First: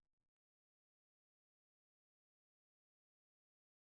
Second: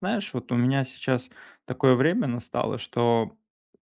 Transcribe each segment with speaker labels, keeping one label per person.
Speaker 1: Знаешь, вот у меня сейчас такое время настало, что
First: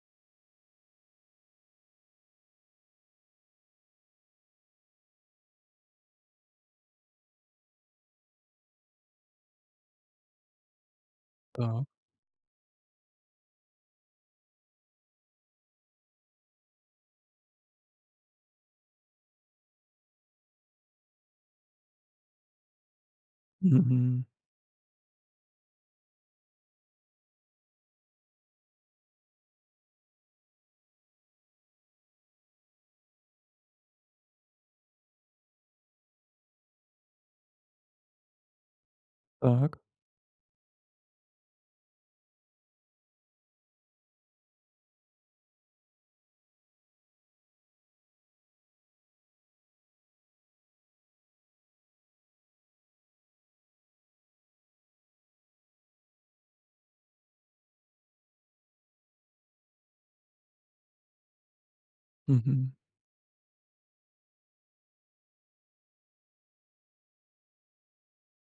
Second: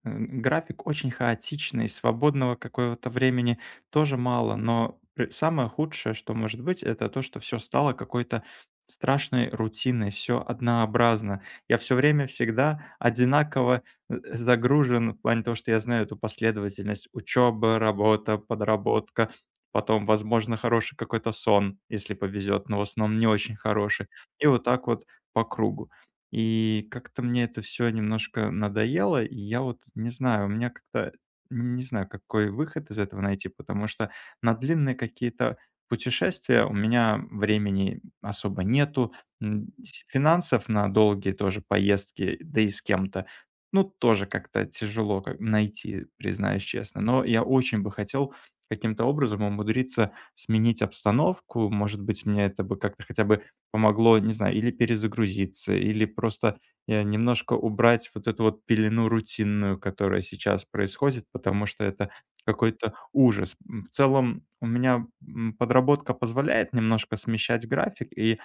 Speaker 1: график очень хаотичный, свободного какого-то времени тоже мало, но самое худшее, что может быть, это то, что все стало какой-то страшной рутиной, все однообразно. Я
Speaker 2: Так.
Speaker 1: все время всегда одинаково загружен в плане того, что я знаю эту последовательность учеба, работа, подработка, потом, возможно, хороший какой-то сон, если повезет, но в основном не очень хороший.
Speaker 2: Мгм.
Speaker 1: И вот так вот по кругу. И как-то мне это все немножко надоело, и я вот не знаю, у меня как-то не знаю, какой выход из этого найти, потому что на длинные какие-то путешествия у меня времени особо нету,
Speaker 2: Так.
Speaker 1: с финансов на долгие тоже поездки, да и с кем-то, ну, тоже как-то тяжело как найти, признаюсь честно. Но я очень бы хотел каким-то образом умудриться сменить обстановку. Может быть, мне это бы как-то хотя бы помогло, не знаю, или перезагрузиться, или просто, немножко убрать вот эту вот пелену рутинную, которая сейчас происходит, потому что это
Speaker 2: Мгм.
Speaker 1: какой-то ужас. В целом у меня, подработка позволяет немножко смещать график и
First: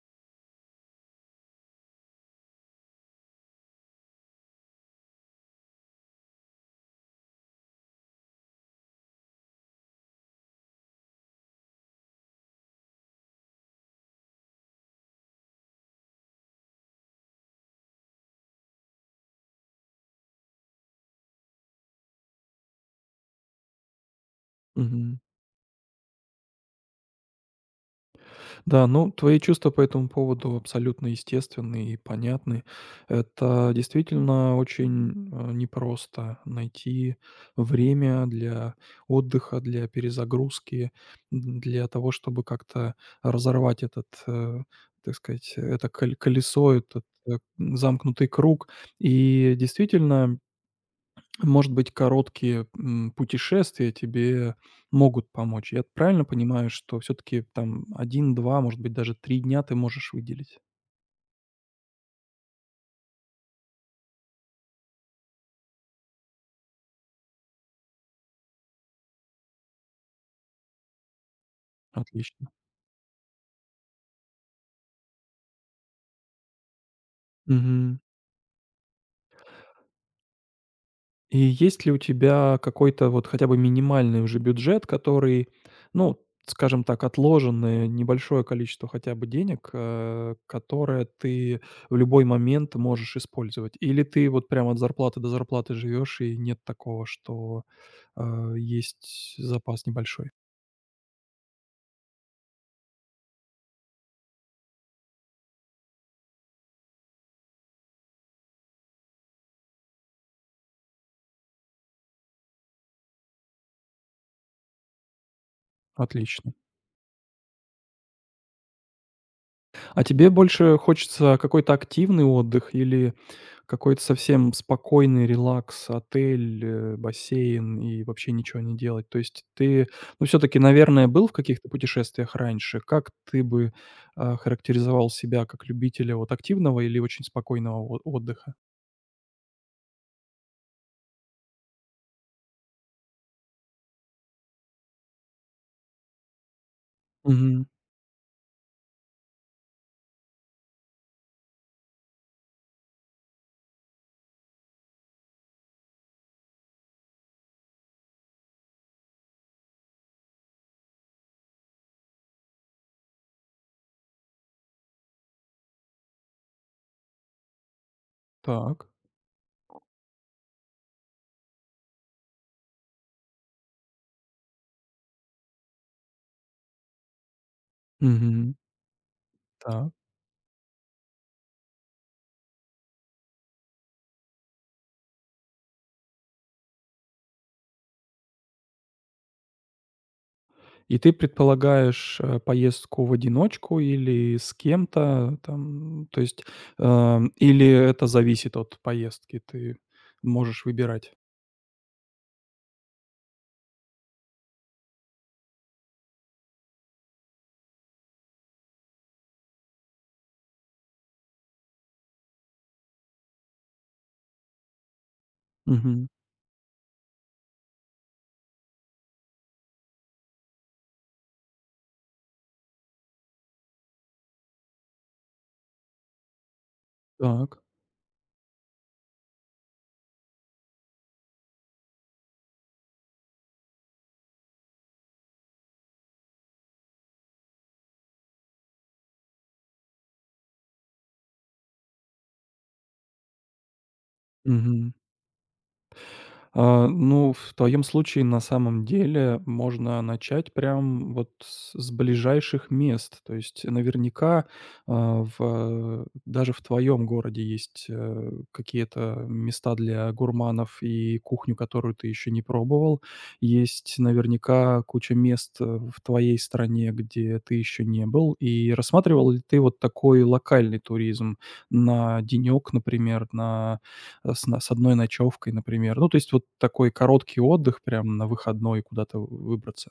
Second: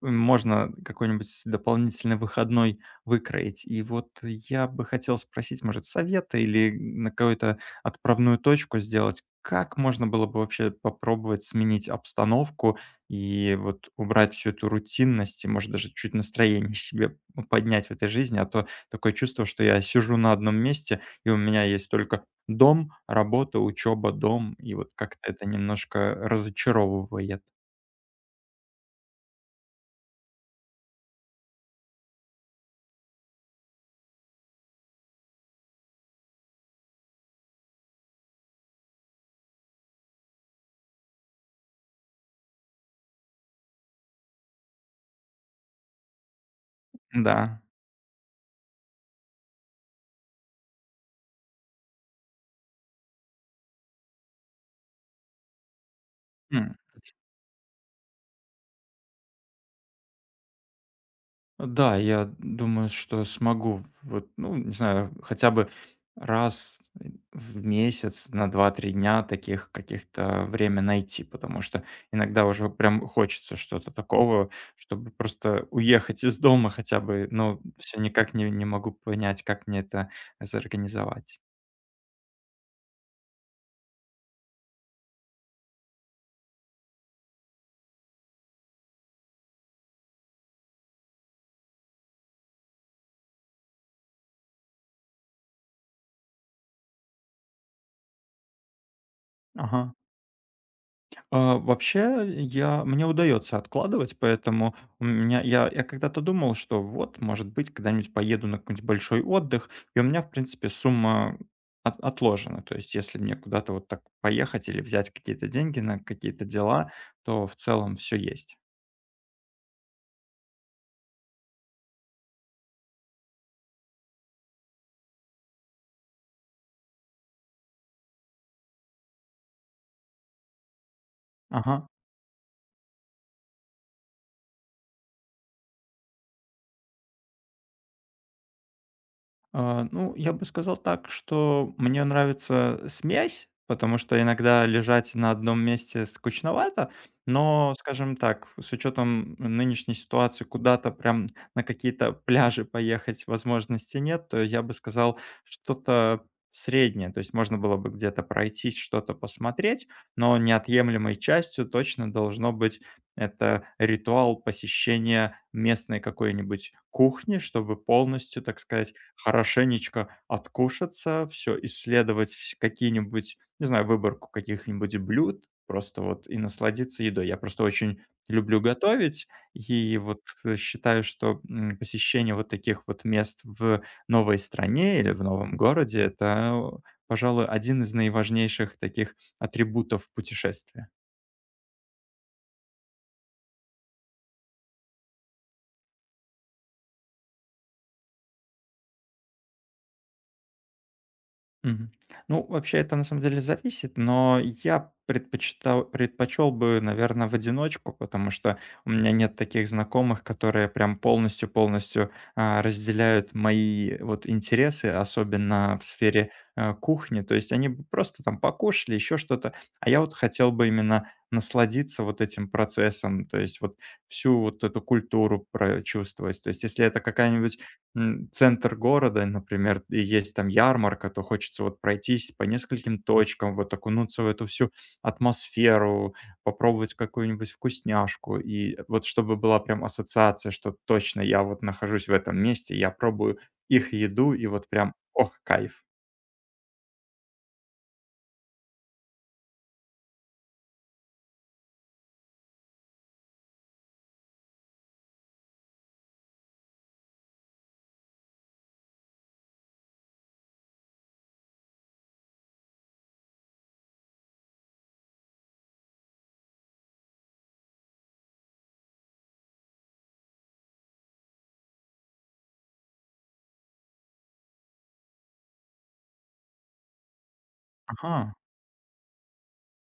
Speaker 1: можно какой-нибудь дополнительный выходной выкроить. И вот я бы хотел спросить, может, совета или на какую-то отправную точку сделать. Как можно было бы вообще попробовать сменить обстановку и вот убрать всю эту рутинность, и, может, даже чуть настроение себе поднять в этой жизни, а то такое чувство, что я сижу на одном месте, и у меня есть только дом, работа, учеба, дом, и вот
Speaker 2: Мгм.
Speaker 1: как-то это немножко разочаровывает.
Speaker 2: Да, ну, твои чувства по этому поводу абсолютно естественны и понятны. Это действительно очень, непросто найти время для отдыха, для перезагрузки, н для того, чтобы как-то разорвать этот, так сказать, это коль колесо, этот,
Speaker 1: Да.
Speaker 2: замкнутый круг. И действительно, может быть, короткие, путешествия тебе могут помочь. Я правильно понимаю,
Speaker 1: М.
Speaker 2: что все таки там один, два, может быть, даже 3 дня ты можешь выделить?
Speaker 1: Да, я думаю, что смогу, вот, ну, не знаю, хотя бы раз в месяц на два-три дня таких каких-то время найти, потому что иногда
Speaker 2: Отлично.
Speaker 1: уже прям хочется что-то такого, чтобы просто уехать из дома хотя бы, но
Speaker 2: Мгм.
Speaker 1: все никак не могу понять, как мне это
Speaker 2: И
Speaker 1: организовать.
Speaker 2: есть ли у тебя какой-то вот хотя бы минимальный уже бюджет, который, ну, скажем так, отложенное небольшое количество хотя бы денег, которое ты в любой момент можешь использовать? Или ты вот прямо от зарплаты до зарплаты живешь и нет такого, что, есть запас
Speaker 1: Ага.
Speaker 2: небольшой?
Speaker 1: А, вообще, я мне удается откладывать, поэтому у меня я когда-то думал, что вот, может быть, когда-нибудь поеду на какой-нибудь большой отдых, и у меня, в принципе, сумма от отложена. То есть, если мне куда-то вот так поехать или взять какие-то деньги на какие-то
Speaker 2: Отлично.
Speaker 1: дела, то в целом все есть.
Speaker 2: А тебе больше хочется какой-то активный отдых или какой-то совсем спокойный релакс, отель, бассейн и вообще ничего не делать? То есть ты, ну, все-таки, наверное, был в каких-то
Speaker 1: Ага.
Speaker 2: путешествиях раньше. Как ты бы характеризовал себя как любителя вот активного или очень спокойного отдыха?
Speaker 1: А, ну, я бы сказал так, что мне нравится смесь, потому что иногда лежать на одном месте скучновато,
Speaker 2: Мгм.
Speaker 1: но, скажем так, с учетом нынешней ситуации куда-то прям на какие-то пляжи поехать возможности нет, то я бы сказал что-то среднее, то есть можно было бы где-то пройтись, что-то посмотреть, но неотъемлемой частью точно должно быть это ритуал посещения местной какой-нибудь кухни, чтобы полностью, так
Speaker 2: Так.
Speaker 1: сказать, хорошенечко откушаться, все исследовать, вс какие-нибудь, не знаю, выборку каких-нибудь блюд, просто вот и насладиться едой. Я просто очень
Speaker 2: Мгм.
Speaker 1: люблю готовить
Speaker 2: Так.
Speaker 1: и вот, считаю, что, посещение вот таких вот мест в новой стране или в новом городе- это, пожалуй, один из наиважнейших таких атрибутов путешествия.
Speaker 2: И ты предполагаешь, поездку в одиночку или с кем-то там, то есть, или это зависит от поездки? Ты можешь выбирать?
Speaker 1: Мгм. Ну, вообще это на самом деле зависит, но я предпочитал, предпочел бы, наверное, в одиночку, потому что у меня нет таких знакомых, которые прям полностью-полностью разделяют мои вот интересы, особенно в
Speaker 2: Мгм.
Speaker 1: сфере кухни. То есть они бы просто там покушали, еще что-то, а я вот хотел бы именно насладиться вот этим процессом, то есть вот всю вот эту культуру прочувствовать. То есть если это какая-нибудь
Speaker 2: Так.
Speaker 1: Центр города, например, и есть там ярмарка, то хочется вот пройтись по нескольким точкам, вот окунуться в эту всю атмосферу, попробовать какую-нибудь вкусняшку. И вот чтобы была прям ассоциация, что точно я вот нахожусь в этом месте, я пробую их еду, и вот прям, ох, кайф.
Speaker 2: А, ну, в твоем случае, на самом деле, можно начать прям вот с ближайших мест. То есть наверняка, а, в даже в твоем городе есть, какие-то места для гурманов и кухню, которую ты еще не пробовал. Есть наверняка куча мест, в твоей стране, где ты еще не был. И рассматривал ли ты вот такой локальный туризм на денек, например, на э, с на с одной ночевкой, например. Ну, то есть вот такой короткий отдых прям на
Speaker 1: Ага.
Speaker 2: выходной куда-то выбраться.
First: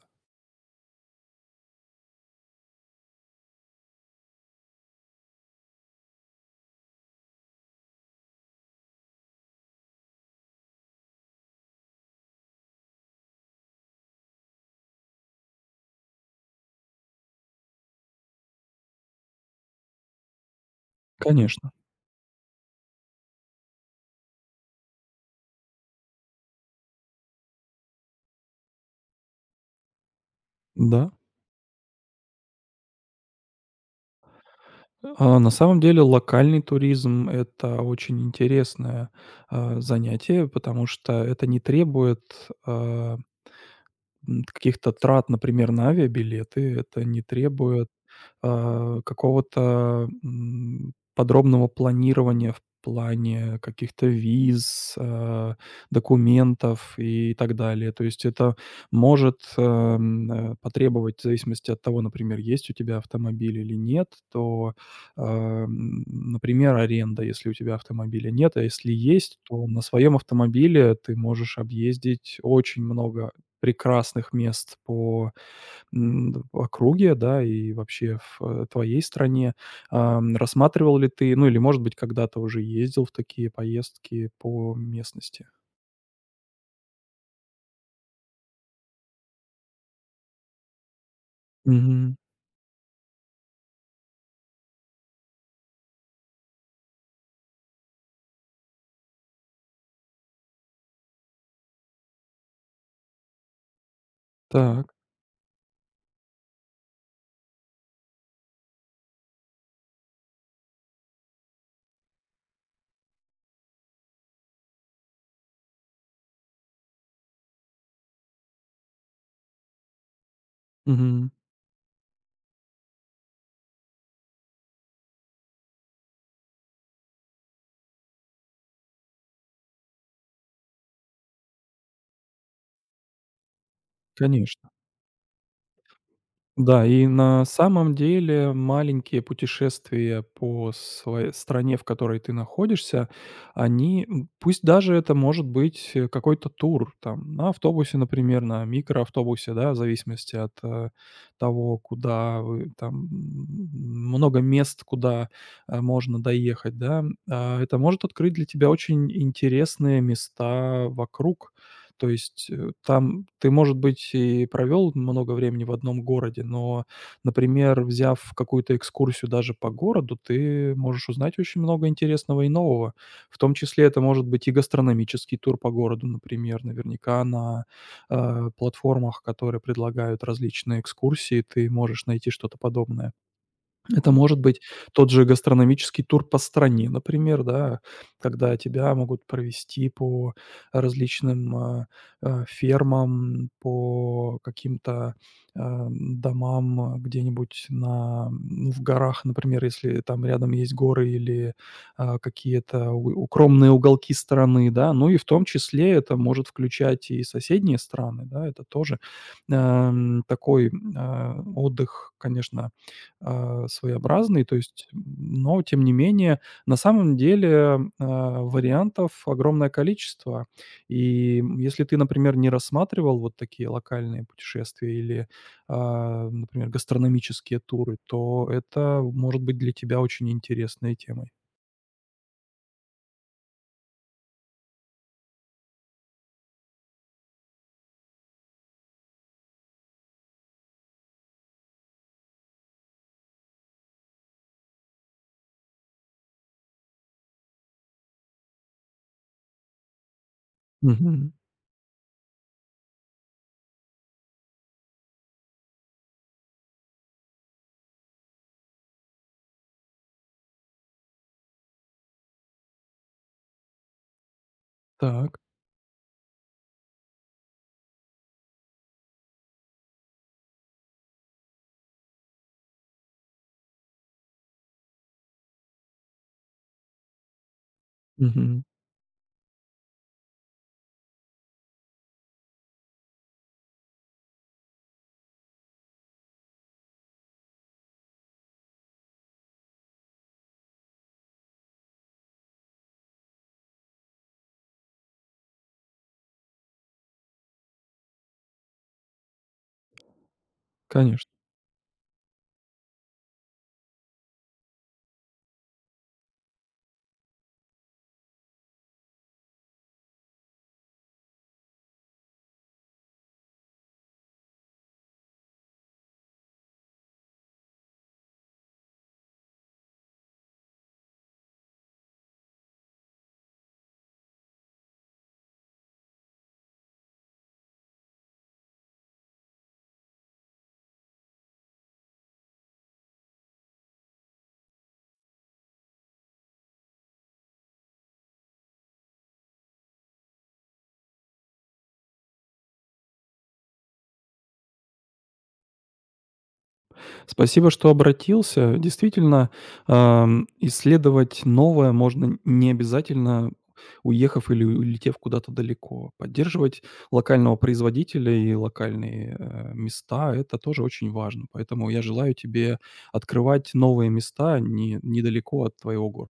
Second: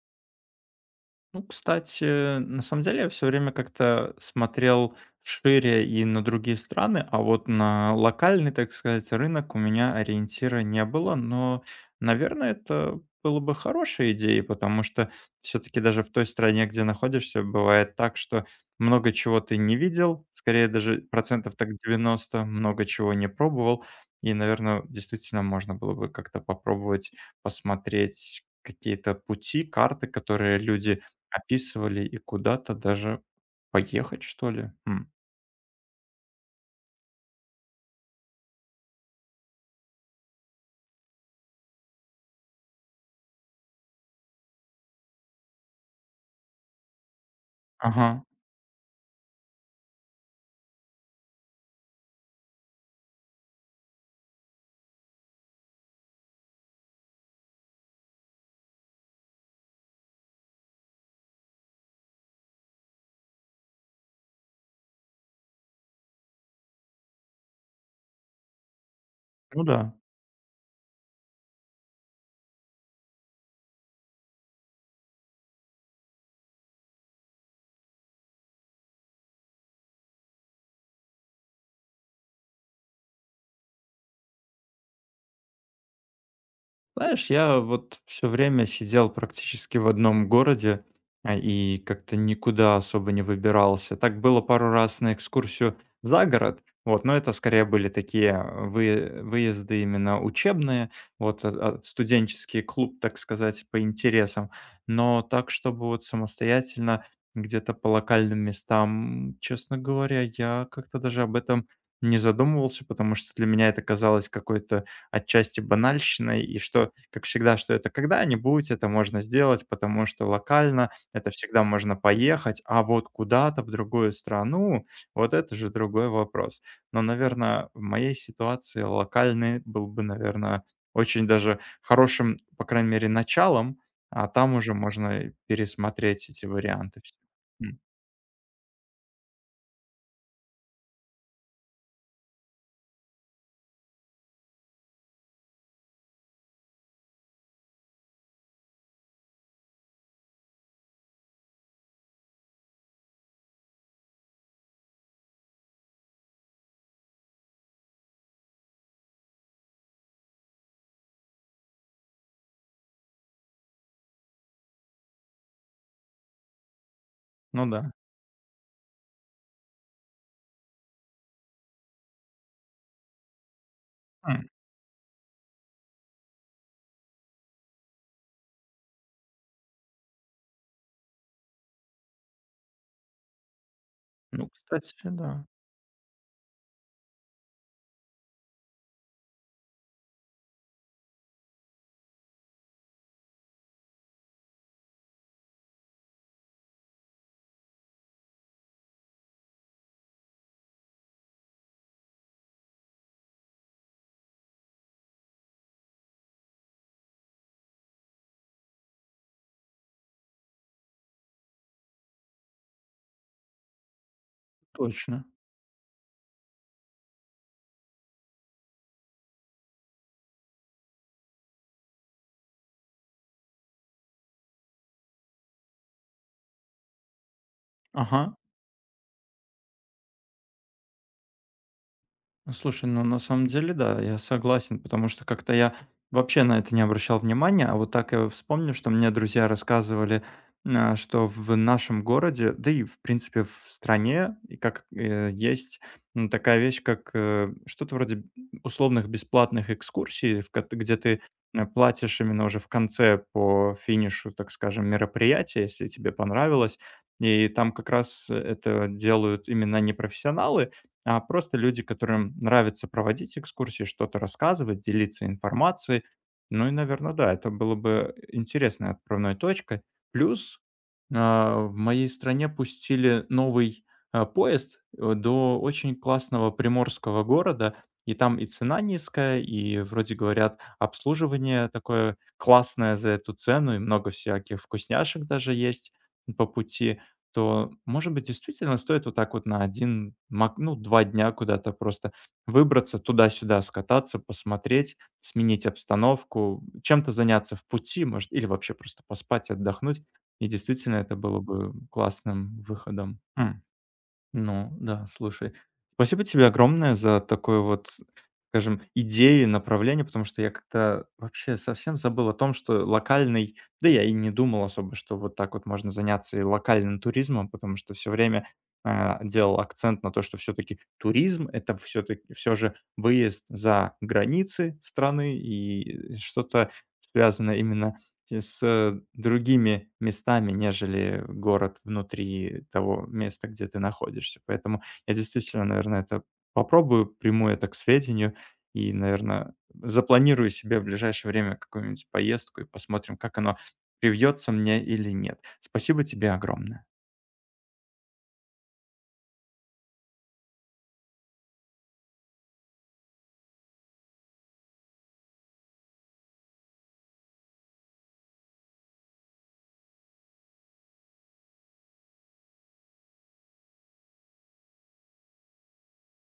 Speaker 1: Ну, кстати, на самом деле я все время как-то смотрел шире и на другие страны, а вот на локальный, так сказать, рынок у меня ориентира не было. Но, наверное, это было бы хорошей идеей, потому что все таки даже в той стране, где находишься, бывает так, что много чего ты не видел, скорее даже процентов
Speaker 2: Конечно,
Speaker 1: так 90 много чего не пробовал. И, наверное, действительно можно было бы как-то попробовать посмотреть какие-то пути, карты, которые люди
Speaker 2: да.
Speaker 1: описывали и куда-то даже поехать, что ли? Хм.
Speaker 2: А, на самом деле локальный туризм- это очень интересное, занятие, потому что это не требует, каких-то трат, например, на авиабилеты. Это не требует,
Speaker 1: Ага,
Speaker 2: какого-то, подробного планирования в плане каких-то виз, документов и так далее. То есть это может, потребовать, в зависимости от того, например, есть у тебя автомобиль или нет, то, например, аренда, если у тебя автомобиля нет, а если есть,
Speaker 1: ну
Speaker 2: то
Speaker 1: да.
Speaker 2: на своем автомобиле ты можешь объездить очень много прекрасных мест по, м, округе, да, и вообще в, твоей стране. Рассматривал ли ты, ну, или, может быть, когда-то уже ездил в такие поездки по местности?
Speaker 1: Знаешь, я вот все время сидел практически в одном городе и
Speaker 2: Мгм.
Speaker 1: как-то никуда особо не выбирался. Так было пару раз на экскурсию за город, вот, но это скорее были такие выезды именно учебные, вот, студенческий клуб, так сказать, по интересам.
Speaker 2: Так.
Speaker 1: Но так, чтобы вот самостоятельно где-то по локальным местам, честно говоря, я как-то даже об этом не задумывался, потому что для меня это казалось какой-то отчасти банальщиной, и что, как всегда, что это когда-нибудь, это можно сделать, потому что локально это
Speaker 2: Мгм.
Speaker 1: всегда можно поехать, а вот куда-то в другую страну, вот это же другой вопрос. Но, наверное, в моей ситуации локальный был бы, наверное, очень даже хорошим, по крайней мере, началом, а там
Speaker 2: Конечно.
Speaker 1: уже можно и пересмотреть эти
Speaker 2: Да,
Speaker 1: варианты.
Speaker 2: и на
Speaker 1: М,
Speaker 2: самом деле маленькие путешествия по своей стране, в которой ты находишься, они, пусть даже это может быть какой-то тур, там, на автобусе, например, на микроавтобусе, да, в зависимости от того, куда вы, там, много мест, куда можно доехать, да, это может открыть для тебя очень интересные места вокруг. То есть там ты, может быть, и провел много времени в одном городе, но,
Speaker 1: ну
Speaker 2: например,
Speaker 1: да.
Speaker 2: взяв какую-то экскурсию даже по городу, ты можешь узнать очень много интересного и нового. В том числе это может быть
Speaker 1: М,
Speaker 2: и гастрономический тур по городу, например. Наверняка на, платформах, которые предлагают различные экскурсии, ты можешь найти что-то подобное. Это может
Speaker 1: ну,
Speaker 2: быть
Speaker 1: кстати,
Speaker 2: тот же
Speaker 1: да,
Speaker 2: гастрономический тур по стране, например, да, когда тебя могут провести по различным, фермам, по каким-то, домам, где-нибудь на, ну, в горах, например, если там рядом есть горы или, какие-то у укромные уголки страны, да. Ну и в том числе это может включать и соседние страны, да. Это тоже, такой, отдых, конечно, своеобразный, то есть,
Speaker 1: точно.
Speaker 2: но тем не менее, на самом деле, вариантов огромное количество. И, если ты, например, не рассматривал вот такие локальные путешествия или, например, гастрономические туры,
Speaker 1: Ага.
Speaker 2: то это может быть для тебя очень интересной темой.
Speaker 1: Ну, слушай, ну на самом деле, да, я согласен, потому что как-то я вообще на это не обращал внимания, а вот так я вспомню, что мне друзья рассказывали, а, что в нашем городе, да и в принципе в стране, и как есть такая вещь, как что-то вроде условных бесплатных экскурсий, где ты
Speaker 2: Мгм.
Speaker 1: платишь именно уже в конце по финишу, так скажем, мероприятия, если тебе понравилось. И там как раз это делают именно не профессионалы, а просто люди, которым нравится проводить экскурсии, что-то рассказывать, делиться
Speaker 2: Так.
Speaker 1: информацией. Ну и, наверное, да, это было бы интересной отправной точкой. Плюс в моей стране пустили новый поезд до очень классного приморского города, и там и
Speaker 2: Мгм.
Speaker 1: цена низкая, и, вроде говорят, обслуживание такое классное за эту цену, и много всяких вкусняшек даже есть по пути то, может быть, действительно стоит вот так вот на один, мак ну, 2 дня куда-то просто выбраться, туда-сюда скататься, посмотреть, сменить обстановку, чем-то заняться в пути, может, или вообще просто поспать, отдохнуть. И действительно это
Speaker 2: Конечно.
Speaker 1: было бы классным выходом. Ну да, слушай. Спасибо тебе огромное за такой вот, скажем, идеи, направление, потому что я как-то вообще совсем забыл о том, что локальный, да я и не думал особо, что вот так вот можно заняться и локальным туризмом, потому что все время делал акцент на то, что все-таки туризм это все-таки все же выезд за границы страны и что-то связано именно и с, другими местами, нежели город внутри того места, где ты находишься. Поэтому я действительно, наверное, это попробую, приму это к сведению и, наверное, запланирую себе в ближайшее время какую-нибудь поездку и посмотрим, как оно привьется мне или нет. Спасибо тебе огромное.
Speaker 2: Спасибо, что обратился. Действительно, исследовать новое можно не обязательно, уехав или улетев куда-то далеко. Поддерживать локального производителя и локальные места- это тоже очень важно. Поэтому я желаю тебе открывать новые места не недалеко от твоего города.